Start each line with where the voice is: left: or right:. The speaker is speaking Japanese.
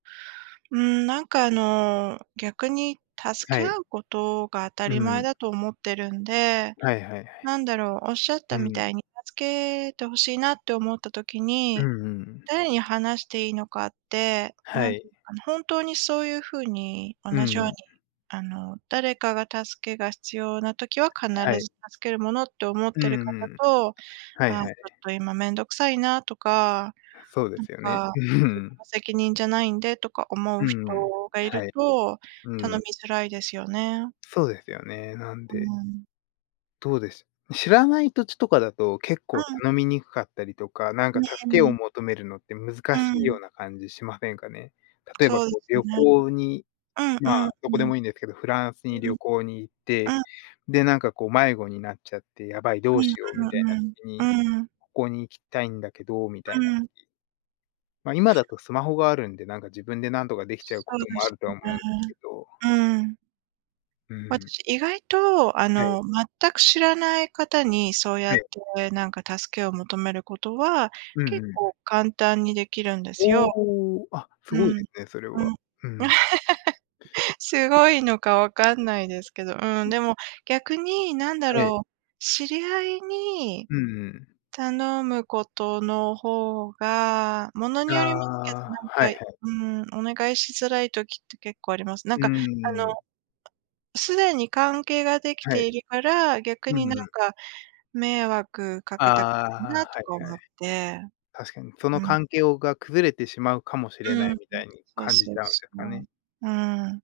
right: うーん、なんかあの、逆に、助
left: は
right: け
left: い。
right: 合うことが当た
left: う
right: り前
left: ん。
right: だと思ってるんで、
left: はいはいはい。
right: なんだろう、仰っ
left: う
right: たみ
left: ん。
right: たいに、助けて欲しいなって思った時
left: う
right: に、
left: んうん。
right: 誰に話していいのかって、
left: は
right: なんて
left: い。
right: 言うのかな、本当にそういう風に、同
left: う
right: じように、
left: ん。
right: あの、誰かが助けが必要な時は、必
left: はい。
right: ず助けるものって思っ
left: う
right: てる
left: ん
right: 方
left: うん。
right: と
left: はい
right: 「あ、ちょ
left: はい。
right: っと今面倒くさいな」とか、
left: そうで
right: なん
left: すよね。
right: か
left: う
right: 「自分
left: ん。
right: の責任じゃないんで」とか思
left: う
right: う人
left: んうん。
right: が居
left: は
right: る
left: い。
right: と、
left: う
right: 頼み
left: ん。
right: づらいですよね。
left: そうですよね、なん
right: う
left: で
right: ん。
left: どうです、知らない土地とかだと、結
right: う
left: 構
right: ん。
left: 頼みにくかったりとか、なんか
right: ね、
left: 助
right: う
left: けを
right: ん。
left: 求めるのって難
right: う
left: しいよう
right: ん。
left: な感じしませんかね？例えば
right: そうで
left: こう
right: す
left: 旅
right: ね。
left: 行に、
right: うん
left: ま
right: うん
left: あ、ど
right: う
left: こで
right: ん。
left: もいいんですけど、フランスに
right: う
left: 旅
right: ん。
left: 行に行って、
right: うん。
left: で、なんかこう迷子になっちゃって、やばい、
right: う
left: どう
right: ん
left: しようみ
right: う
left: たいな
right: ん
left: 時
right: う
left: に、
right: ん、うん。
left: ここに行きたいんだけど、みた
right: う
left: いな。
right: ん。
left: ま、今だとスマホがあるんで、なんか自分で何とか出来ちゃう
right: そ
left: こと
right: うで
left: もあ
right: す
left: るとは
right: ね。
left: 思うんですけど。
right: うん。
left: うん。
right: 私意外と、あ
left: はい。
right: の、全く知らない方に、そうや
left: は
right: っ
left: い。
right: て、なんか助けを求めることは、
left: うん
right: 結
left: うん。
right: 構簡単に出来るんですよ。
left: おお。あ、すごい
right: う
left: で
right: ん、
left: すね、それ
right: う
left: は。
right: ん。
left: うん。
right: すごいのか分かんないですけど、う
left: う
right: ん、
left: ん。
right: でも、逆に、なんだ
left: はい。
right: ろう、知り合いに、
left: うんうん。
right: 頼むことの方が、物
left: あ
right: によりますけど、な
left: あ、
right: ん
left: はいは
right: か、
left: い。
right: うん、お願いしづらい時って結構あります。な
left: う
right: んか、あの、
left: ーん。
right: 既に関係が出来
left: はい。
right: ているから、逆
left: うん
right: になん
left: うん。
right: か、迷惑か
left: あ
right: けたくないな
left: あ、
right: と
left: は
right: か
left: いはい。
right: 思って。
left: 確かに、その
right: うん。
left: 関係をが崩れてしまうかもしれな
right: う
left: い、
right: ん。
left: みたいに
right: そう
left: 感じ
right: そう
left: ちゃうんで
right: そ
left: すかね。
right: う。うん。